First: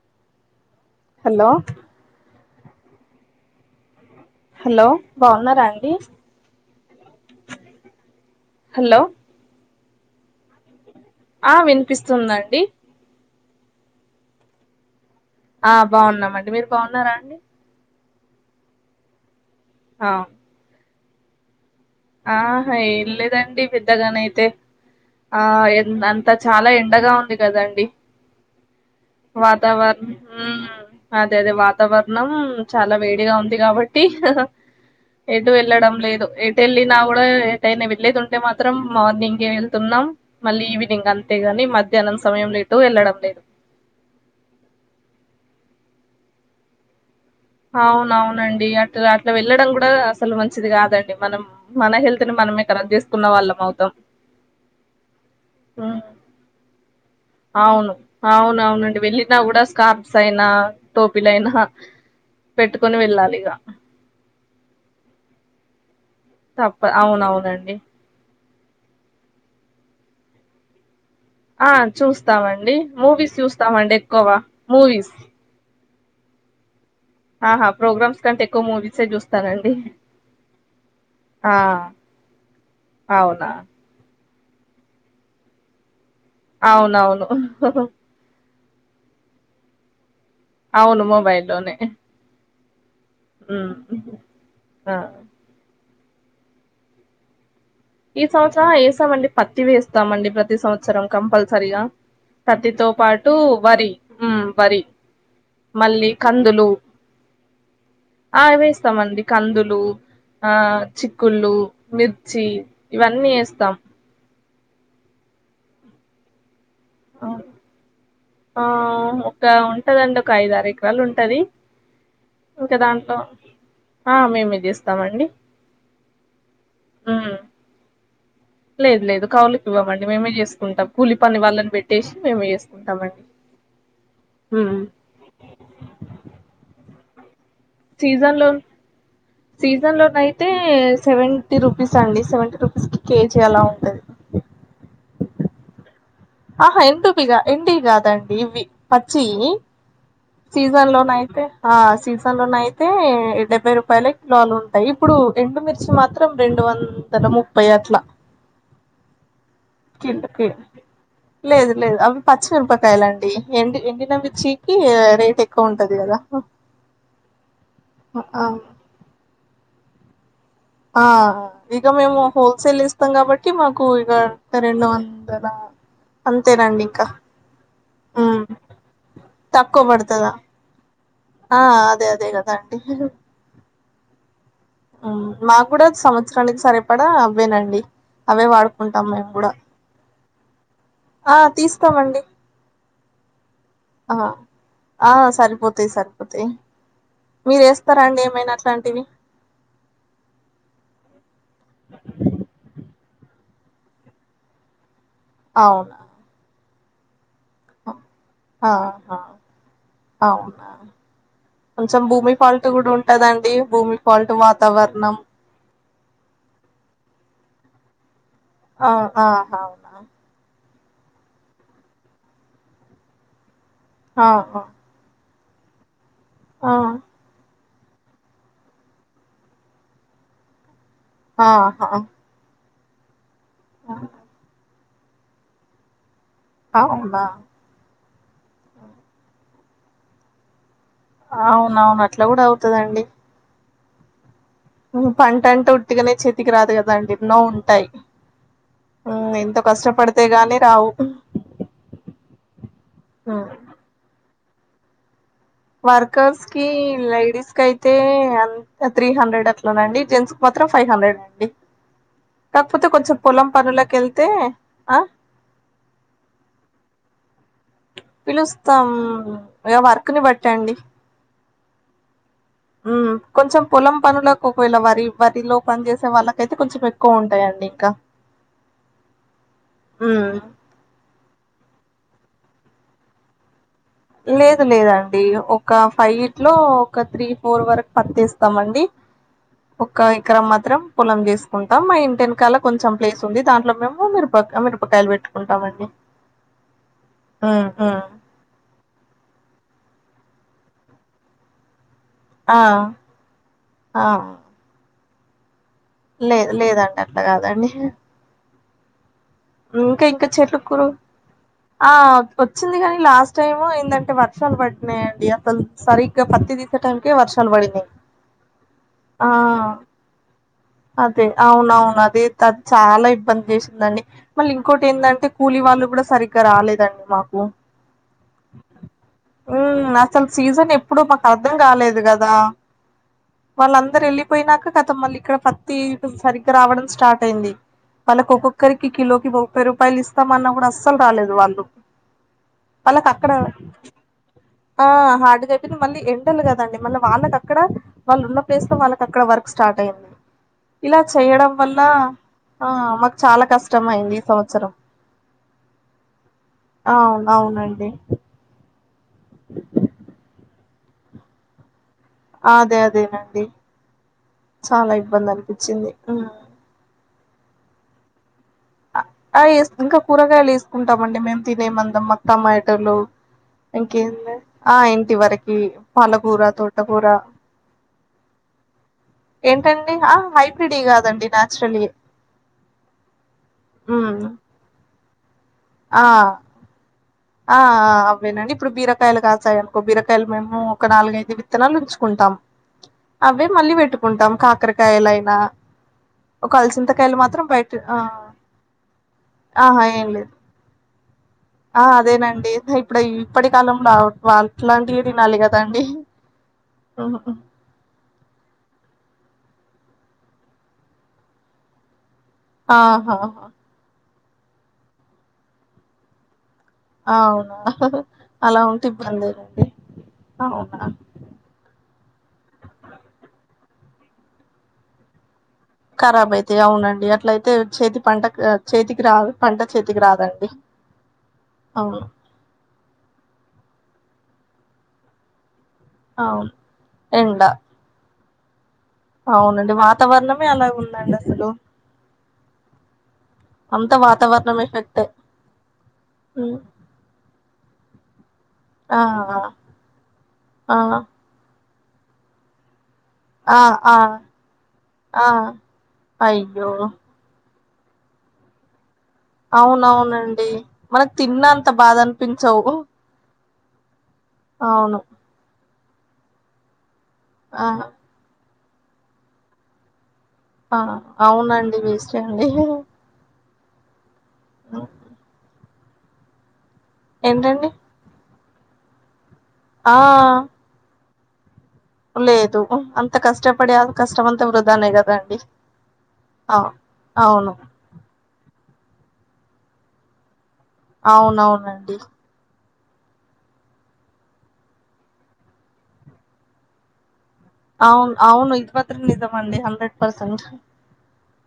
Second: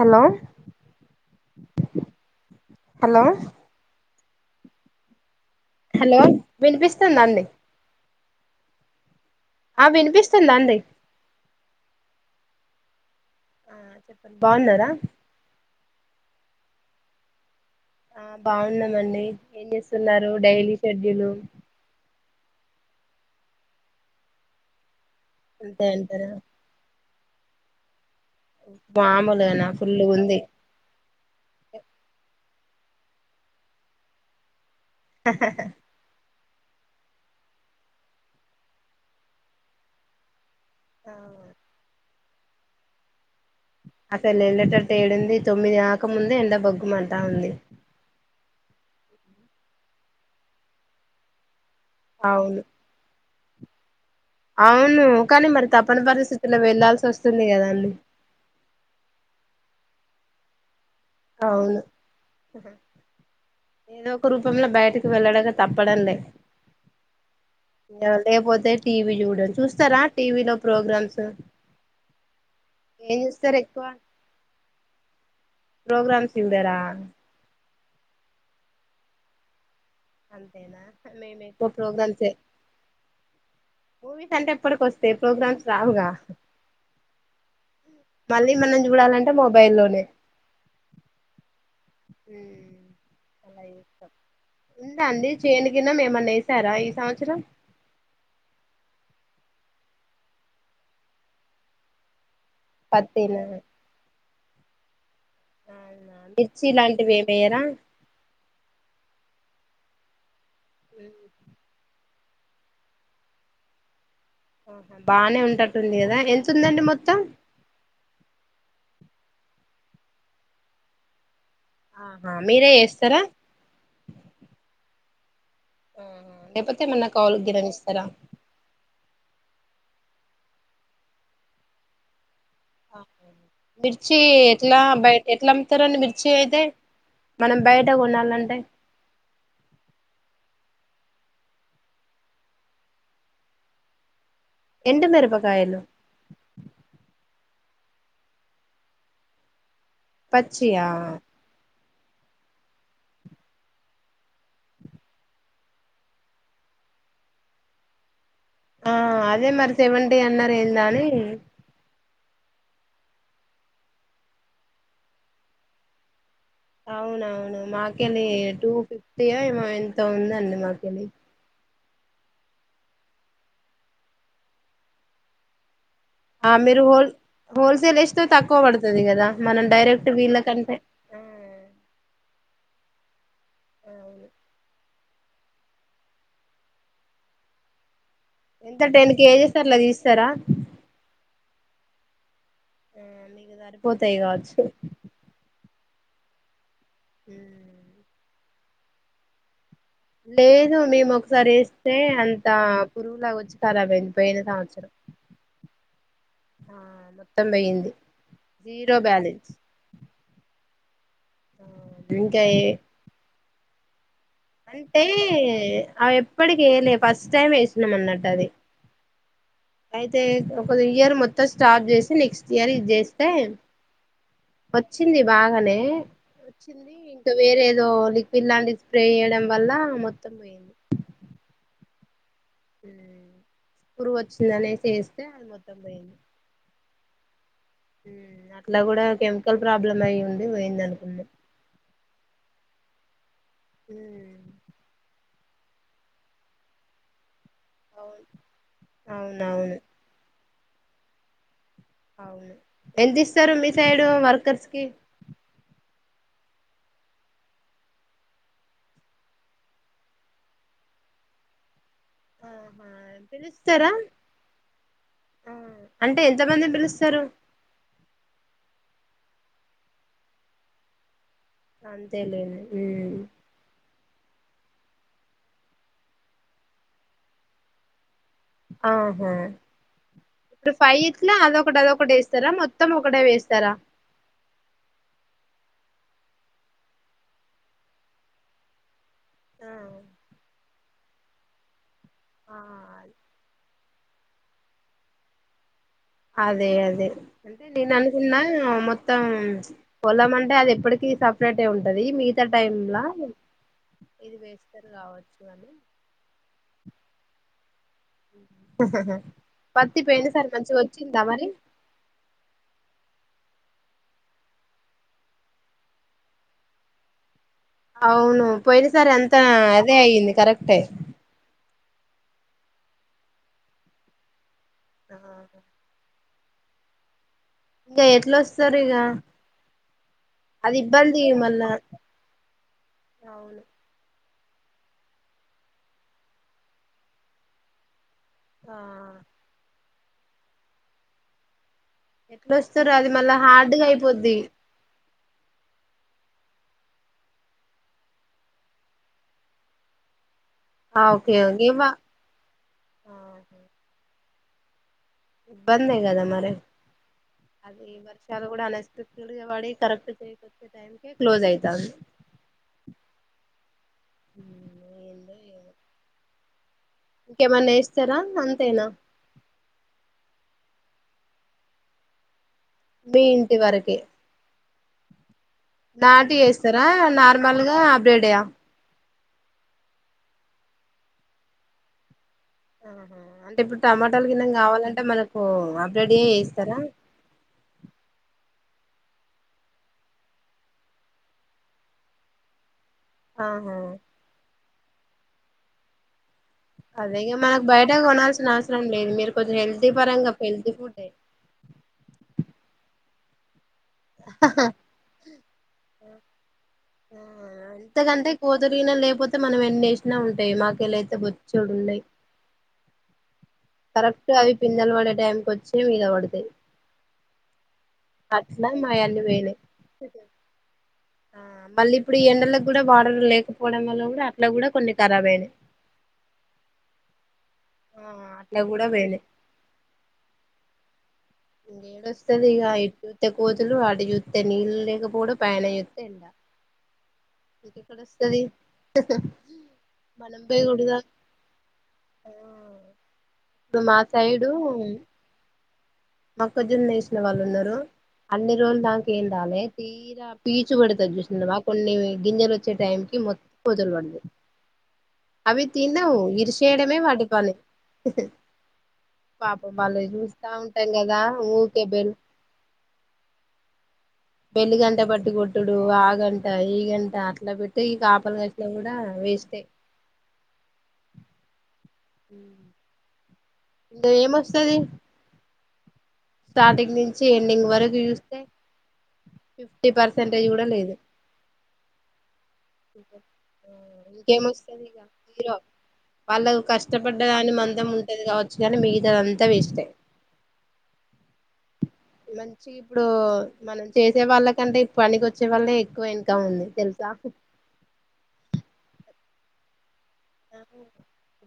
Hello hello hello hello బాగున్నారా అండి hello వినిపిస్తుందా అండి. హలో ఆ వినిపిస్తుందా అండి ఆ వినిపిస్తుందండి ఆ చెప్పండి బాగున్నారా ఆ బాగున్నామండి మీరు బాగున్నారా అండి ఆ బాగున్నాం అండి ఏం ఆ జేస్తున్నారు డైలీ షెడ్యూల్ ఆహా ఏ లేదండి పెద్దగానైతే ఆ ఎ అంతే అంత అంటారా చాలా ఎండగా ఉంది గదండి మామూలుగానా వాతావరణ ఫుల్లు ఉంది ఉమ్ అదే అదే వాతావరణం చాలా వేడిగా ఉంది గాబట్టి ఎటూ వెళ్ళడం లేదు ఎటు వెళ్ళినా గూడా ఎటైనా వెళ్లేేది ఉంటే మాత్రం మార్నింగే వెళ్తున్నాం మళ్ళీ ఈవినింగ్ అంతే గాని మధ్యాహ్నం సమయంలో ఎటూ వెళ్ళడం లేదు అసలు యెళ్ళేటట్టు ఏడుంది తొమ్మిది గాకముందే ఎండ బగ్గుమం అవునవునండి అటు అట్లా వెళ్ళడం గూడా అసలు మంచిది గాదండి మనం మన హెల్త్ ని అవును మనమే కరాబ్ జేసుకున్న వాళ్ళం అవుతాం అవును కానీ మరి హ్మ్. తపని పరిస్థితులో వెళ్లాల్సి వస్ అవును అవును అవునండి వెళ్ళినా గూడా స్కార్ప్స్ అయినా టోపీలయినా అవును పెట్టుకొని వెళ్ళాలి ఇక ఏదో ఒక రూపంలో బయటకి వెళ్ళడగా తప్పడం లే తప్ప అవునవునండి తే టీవీ జూడడు చూస్తారా టీవీ లో ప్రోగ్రామ్స్ ఆ చూస్తామండి ఏం మూవీస్ చూస్తారు చూస్తామండి ఎక్కువ మూవీస్ ప్రోగ్రామ్స్ చూడరా ఆ ప్రోగ్రామ్స్ కంటే ఎక్కువ మూవీసే చూస్తానండి అంతేనా మేము ఆ ఎక్కువ ప్రోగ్రామ్స్ సే అవునా మూవీ అంటే ఎప్పటికి వస్తయ్ ప్రోగ్రామ్స్ రావుగా అవునవును మళ్ళీ మనం జూడాలంటే మొబైల్ ల్లోనే అవును మొబైల్ ల్లోనే ఉమ్ అలా ఇష్టం ఉందా ఆ అంది చేన్ ఇన్నం ఏమన్నా యేసారా ఈ సంవత్సరం ఈ సంవత్సరం యేసామండి పత్తి వేస్తామండి ప్రతి సంవత్సరం కంపల్సరిగా పత్తితో పాటు పత్తేనా వరి ఉమ్ వరి మళ్ళీ అవునా మిర్చి కందులు ఇలాంటివి ఏమి వేయరా ఆ వేస్తామండి కందులు ఆ చిక్కుళ్ళు మిర్చి ఇవన్నీ యేస్తాం ఆహా బాగానే ఉంటట్టుంది గదా ఎంతుందండి మొత్తం ఆ ఒక ఉంటదండి ఒక ఐదారు ఎకరాలు ఉంటది ఆహా మీరే ఇంకా దాంట్లో చేస్తారా ఆ మేమే జేస్తామండి ఆహా లేకపోతే ఏమన్నా కౌలుగిన ఇస్తరా లేదు లేదు కౌలుకి ఇవ్వమండి మేమే జేసుకుంటాం కూలి పని వాళ్ళని బెట్టేసి మేమే జేస్ మిర్చి ఉమ్ ఎట్లా బయట ఎట్లా అమ్ముతరు అండి మిర్చి అయితే మనం బయట సీజన్ లో కొనాలంటే సీజన్ లోనైతే సెవెంటీ రూపీస్ అండి సెవెంటీ రూపీస్ కి కేజీ అలా ఉంటది ఎండు మిరపకాయలు ఆహా ఎండువి గా ఎండివి గాదండి ఇవి పచ్చియి పచ్చియా సీజన్లోనైతే ఆ సీజన్లోనైతే డెబ్బై రూపాయల కిలోలు ఉంటాయి ఇప్పుడు ఎండుమిర్చి మాత్రం రెండు వందల ముప్పై అట్లా ఆ అదే మరి సెవెంటీ కిండకి అన్నారు ఏందని లేదు లేదు అవి పచ్చిమిరపకాయలండి ఎండి ఎండినమిచ్చికి రేట్ ఎక్కువ ఉంటది కదా అవునవును మాకెళ్ళి ఆ టూ ఫిఫ్టీయో ఏమో ఎంతో ఉందండి ఆ మాకెళ్ళి ఇగ మేము హోల్సేల్ ఇస్తాం కాబట్టి మాకు ఇక రెండు వందల ఆ మీరు అంతేనండింకా హోల్ హోల్సేల్ యేసినా తక్కువ పడతది కదా మనం తక్కువ డైరెక్ట్ పడుతదా వీళ్ళ కంటే ఆ అదే అదే కదా అండి అవును మాకు కూడా సంవత్సరానికి సరిపడా అవ్వేనండి అవే ఎంత వాడుకుంటాం టెన్ మేము కూడా కేజెస్ అట్లా తీస్తారా ఆ తీస్తామండి ఆ మీకు సరిపోతాయి ఆ కావచ్చు ఆ సరిపోత్ తయ్ సరిపోతయ్ మీరు యేస్తరా అండి ఏమైనా అట్లాంటివి లేదు మేము ఒక్కసారి యేస్తే అంత పురుగులాగా వచ్చి కరాబయ్యింది పోయిన సంవత్సరం అవునా ఆ మొత్తం పొయింది జీరో ఆహా బ్యాలెన్స్ అవునా కొంచెం భూమి ఇంకా ఏ ఫాల్ట్ కూడా ఉంటదండి భూమి ఫాల్ట్ అంటే వాతావరణం అవి ఎప్పటికి యెయలే ఫస్ట్ టైం యేసినాం అన్నట్టు అది ఆ ఆ అయితే ఒక ఇయర్ మొత్తం స్టార్ట్ చేసి నెక్స్ట్ ఇయర్ ఇది చేస్తే ఆ ఆ బాగనే వచ్చింది ఇంకా వేరే ఏద ఏదో లిక్విడ్ లాంటిది స్ప్రే చేయడం వల్ల మొత్తం పోయింది ఆహా పురుగొచచ్చింది అనేసి ఎస్తే అది మొత్తం పోయింది అవునా హ్మ్ అట్లా కూడా కెమికల్ ప్రాబ్లం అయి ఉండి పోయిందను అవున అవును అట్లా కూడా అవుతదండి హ్మ్ ఒక్క పంట అంటే ఉట్టిగనే చేతికి రాదు కదండి ఎన్నోం ఉంటయ్ అవును హ్మ్ ఎంతో అవునవును కష్టపడితే గాని రావు అవును ఎంత ఇస్తరు మీ సైడు వర్కర్స్కి వర్కర్స్ కి లేడీస్ కి అయితే ఎంత త్రీ హండ్రెడ్ అట్లానండి జెంట్స్ కి మాత్రం ఫైవ్ ఫైవ్ హండ్రెడ్ అండి కాకపోతే ఆహా కొంచెం పొలం పనులకి యెళ్తే ఆ ఆ అంటే ఎంతమందిని పిలుస్తారు పిలుస్తాం ఇగ వర్క్ ని బట్టండి అంత్ హ్మ్ కొంచెం పొలం పనులకు ఒక్కవేళ వరి వరిలో పని చేసే వాళ్ళకయితే కొంచెం ఎక్కువ ఉంటాయండి ఇంకా ఆహా ఉమ్ ఇప్పుడు సైట్ల అదొ ఫుడ్ ఆది ఒకటె వేస్తారా మొత్తం ఒకటే వేస్తారా లేదు లేదండి ఒక ఫైవ్ ఇట్ లో ఒక త్రీ ఫోర్ వరకు పతి వేస్తాము అండి ఒక ఎకరం మాత్రం పొలం తీసుకుంటాం మా ఇంట ఆ ఆ వెనకాల కొంచెం ప్లేస్ ఉంది దాంట్లో మేము మీరు పక్క మీరపకాయలు పెట్టుకుంటామండి అదే అదే అంటే ఉమ్ నేను ఉమ్ అనుకున్నా మొత్ త్తం పొలం అంటే అది ఎప్పటికిీ సపరేట్ ఉం ఉంటది మిగతా ఆ టైమ్లా ఆ ఇది వేస్తారు కావచ్చు అని లేదు లేదండి అట్లా కాదండి ఆ ఇంకా ఇంకా చెట్కురు మరి ఆ వచ్చింది కాని లాస్ట్ టైము అంటే వర్షాలు పడుతునాయియండి అసలు సరిగ్గా పత్తి తీసే టైంకే వర్షాలు తనుబడింది అవును పోయినసారి ఆ అంతా అదే అయ్యింది కరెక్టే అదే అవునవును అదే అది చాలా ఇబ్బంది చేసిందండి మళ్ళీ ఇంకోటి ఆ ఏంటంటే కూలీ వాళ్ళు కూడా సరి గా రాలేదండి మాకు ఇంకా ఎట్లావస్తారు ఇక మ్మ్ అసలు సీజన్ అది ఎప్పుడో ఇబ్బంది మాకు అర్థం మళ్ళా కాలేదు కదా అవును వాళ్ళందరు వెళ్ళి పోయినాక కతం మళ్ళీ ఇక్కడ పత్తి సరిగ్గా రావడం స్టార్ట్ అయింది వాళ్ళకి ఒక్కొక్కరికి ఆ కిలోకి ముప్పై రూపాయలు ఇస్తామన్నా కూడా అస్సలు రాలేదు వాళ్ళు ఎట్లొస్తారు అది వాళ్ళకి అక్కడ మళ్ళా హార్డ్గా అయిపోద్ది ఆ హా అ చెప్ప మళ్ళీ ఎండలు కదండి మళ్ళీ వాళ్ళకిక్కడ వాళ్ళు ఉన్న ప్లేస్ లో వాళ్ళకి అక్కడ వర్క్ స్టార్ట్ అయింది ఇలా ఆ ఓకే చేయడం ఓకే వల్ల ఇవ ఆ మాకు చాలా కష్టం అయింది ఈ సంవత్సరం ఇబ్బందే కదా మరి అవును అది అవునండి ఈ వర్షాలు కూడా అ నెక్స్ట్ త వాడి కరెక్ట్చ్చ టై క్లోజ్ అయితాంది అదే అదే అండి చాలా ఇబ్బంది ఏందో ఏమో అనిపించింది చెరా మళ్ళీ ఆ వేస్ ఇంకా కూరగాయలు వేసుకుంటామండి మేము తినే మందం మత్తమ్మా తలు మీ ఇంటి వరకే ఇంకెందే ఆ ఇంటి వరకు ఈ నాటు పాలకురా వేస్తారా తోటకురా నార్మల్గా అబ్రేడ్యా ఏంటండి హైబ్రీడ కాదండి నాచురలే ఆహా అంటే ఇప్పుడు టమాటాల కిన్నె కావాలంటే మనకు అప్ రెడి ఇస్తారా ఆ ఆ అవేనండి ఇప్పుడు బీరకాయలు కాశాయి అనుకో బీరకాయలు మేము ఒక నాలుగైదు విత్తనాలు ఉంచుకుంటాం అవే మళ్ళీ ఆహా పెట్టుకుంటాం కాకరకాయలయినా ఒక అలసింతకాయలు అదే ఇగ మాత్రం మనకు బయట ఆ కొనాల్సిన అవసరం లేదు మీరు కొంచెం ఆహా హెల్తీ ఏం లేదు పరంగా హెల్తీ ఫుడే ఆ అదేనండి ఇప్పుడు ఇప్పటికి కాలంలో వాట్లాంటివి తినాలి కదండి ఆ ఆ ఎంతకంటే కూతురునా లేకపోతే మనం ఎన్ని వేసిన ఉంటాయి మాకు ఎలాయితే బొచ్చోడు ఉండాయి ఆహా హా కరెక్ట్ అవి పిందలు పడే టైంకి వచ్చి మీద పడతాయి అవునా అలా అట్లా ఉంటే మాయన్ని పోయినాయి ఇబ్బందిదండి అవునా ఆ మళ్ళీ ఇప్పుడు ఈ ఎండలకుకి కూడా బడర్ లేకపోవడం వల్ల కూడా అట్లా కూడా కొన్ని ఖరాబ్ అయినాయి కారాబ్ అయితే అవునండి అట్లయితే తే చేతి ఆ పంట అట్లా కూడా చేతికి పోయినాయి రాదు పంట చేతికి రాదండి ఇంకా అవును ఏడుస్తది ఇక ఇటు చూస్తే కోతులు అటు చూస్తే నీళ్ళు లేకపోవుడు పైన చ అవును ఇంకా అది అవునండి వాతావరణమే అలాగ ఉందండి అసలు ఆ ఇప్పుడు అత మా సైడు వాతవరణం ఏఫెక్ట్ మొక్కజొన్న వేసిన వాళ్ళు ఉన్నారు అన్ని రోజులు ఆ దాక ఏండాలే తీరా పీచు ఆ పడితే చూసిందిమా కొన్ని గింజెలు వచ్చే టైంకి మొం ఆ వదులు ఆ పడదు ఆ అవి తినవు అయ్యో ఇరిసేయడమే వాటి పాలి [unintelligible] అవునవునండి మనకు తిన్నా అంత ఊకే బాధ బెల్ అనిపించవు పెళ్లిి గంట అవును పట్టి కొట్టుడు ఆ గంట ఈ గంట అట్లా ఆ పెట్టి ఈ కాపలి క ఇలా కూడా వేస్ట్ ఏ ఆ అవునండి [inaudible] ఏమొస్తది స్టార్టింగ్ నుంచి ఎండింగ్ ఏంటండి వరకు చూస్ ఫిఫ్టీ ఆ పర్సెంటేజ్ కూడా లేదు లేదు అంత కష్టపడి కష్టమంతా ఇంకేమొస్తది వృధానే ఇక కదాండి జీరో వాళ్ళకు కష్టపడ్డ కాని మందం ఉంటది కావచ్చు కానీ మిగతాదంతా వేస్ట్ఏ అవునవునండి మంచి ఇప్పుడు మనం చేసే వాళ్ళకంటే పనికి వచ్చే వాళ్ళ ఎక్కువ ఇన్కమ్ ఉంది తెలుసా అవును అవును ఇది మాత్రం నిజమండి హండ్రెడ్ పర్సెంట్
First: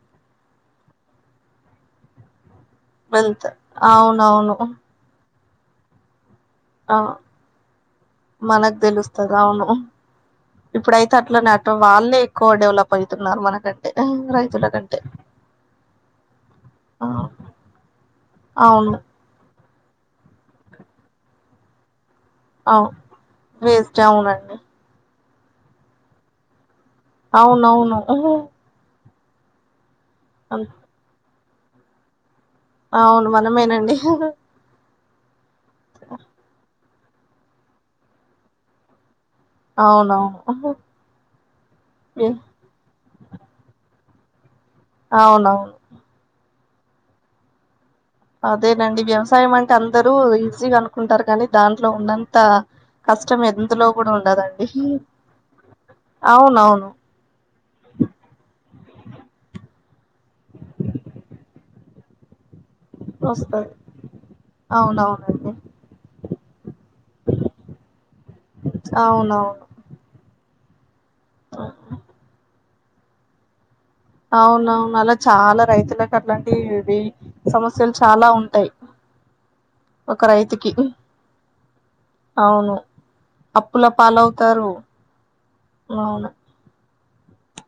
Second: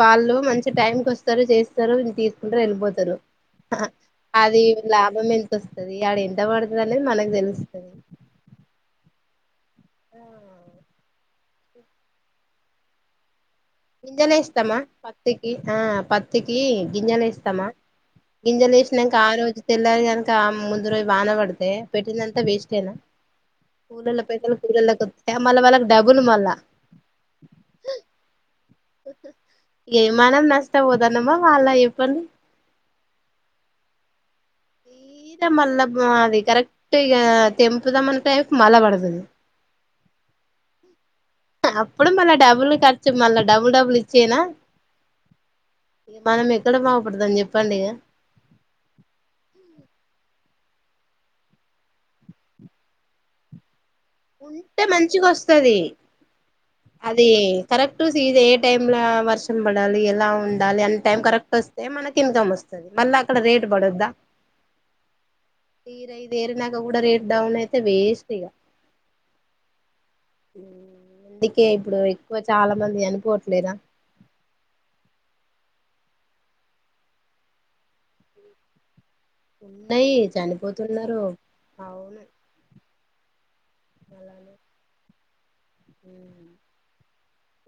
వాళ్ళు మంచి టైంకి వస్తారు చేస్తారు తీ ంట వెళ్ళిపోతారు వెల్త్ అవునవును అది లాభం ఎంత వస్తది ఆడ ఎంత ఎంత పడుతది ఆ అనేది మనకు తెలుస్తది మనకు తెలుస్తది అవును ఇప్పుడైతే అట్లా [unintelligible] వాళ్ళే ఎక్కువ డెవలప్ అవుతున్నారు మనకి గింజలు వేస్తామా పత్తికి ఆ పత్తికి ఆ గింజలు వేస్తామా గింజలు అవును వేసినాక ఆ రోజు తెల్లాల కనుక ముందు రోజు వాన పడితే పెట్టిందంతా వేస్ట్ అవు ఏనా వేస్ట్ కులాల పెట్టల అవునండి కూల మళ్ళా వాళ్ళకి డబుల్ మళ్ళా అవునవును ఏయ మనం అన్ నష్ట పోతనమ్మా వాళ్ళ చెప్పండి అవును మనమేనండి తీర మళ్ళా అది కరెక్ట్ ఇక తెంపుదా మనుకుంటే మళ్ పడతది అవునవును అప్పుడు మళ్ళా డబుల్ ఖర్చు మళ్ళా డబుల్ డబుల్ ఇచ్చేనా అవునవును ఇడ బాగుపడధాం చెప్పండి ఇక అదేనండి వ్యవసాయమంటే అందరు ఈసీగా అనుకుంటారు కానీ దాంట్లో ఉన్నంత కష్టం ఎ [unintelligible] కూడా ఉండదండి ఉంటే మంచిగ వస్తది అవునవును అది కరెక్ట్ సీజ ఏ టైమ్ లో వర్షం పడాలి ఎలా ఉండాలి అన్న టైం కరెక్ట్ వస్తే మనకి ఇన్కమ్ వస్తది మళ్ళ అక్కడ రేట్ వస్తది పడద్దా అవునవునండి తీర దేరినక కూడా రేట్ డౌన్ అయితే వేస్ట్ ఇక [inaudible] ఉ కే ఇప్పుడు ఎక్కువ చాలా మంది చనిపోవట్లేదా అవునవును అలా చాలా రైతులకు అలాంటి ఇవి సమస్యలు చాలా ఉంటాయి ఉన్నాయి ఒక రైతుకి చనిపోతున్నారు అవును అవును అప్పుల పాలవుతారు అవును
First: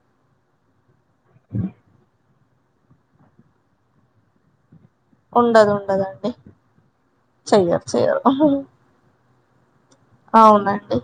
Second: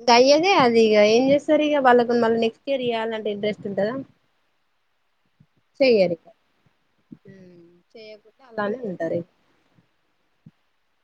ఇంకా అయ్యదే అది ఇక ఏం చేస్తారు ఇక వాళ్ళకు మళ్ళీ చెర్యల అంటే ఇంట్రెస్ట్ ఉంటదా ఉండదు చెయ్యరు ఉండదండి చెయ్యరు చెయ్యరు చెయకుండా అలానే ఉంటారు అవునండి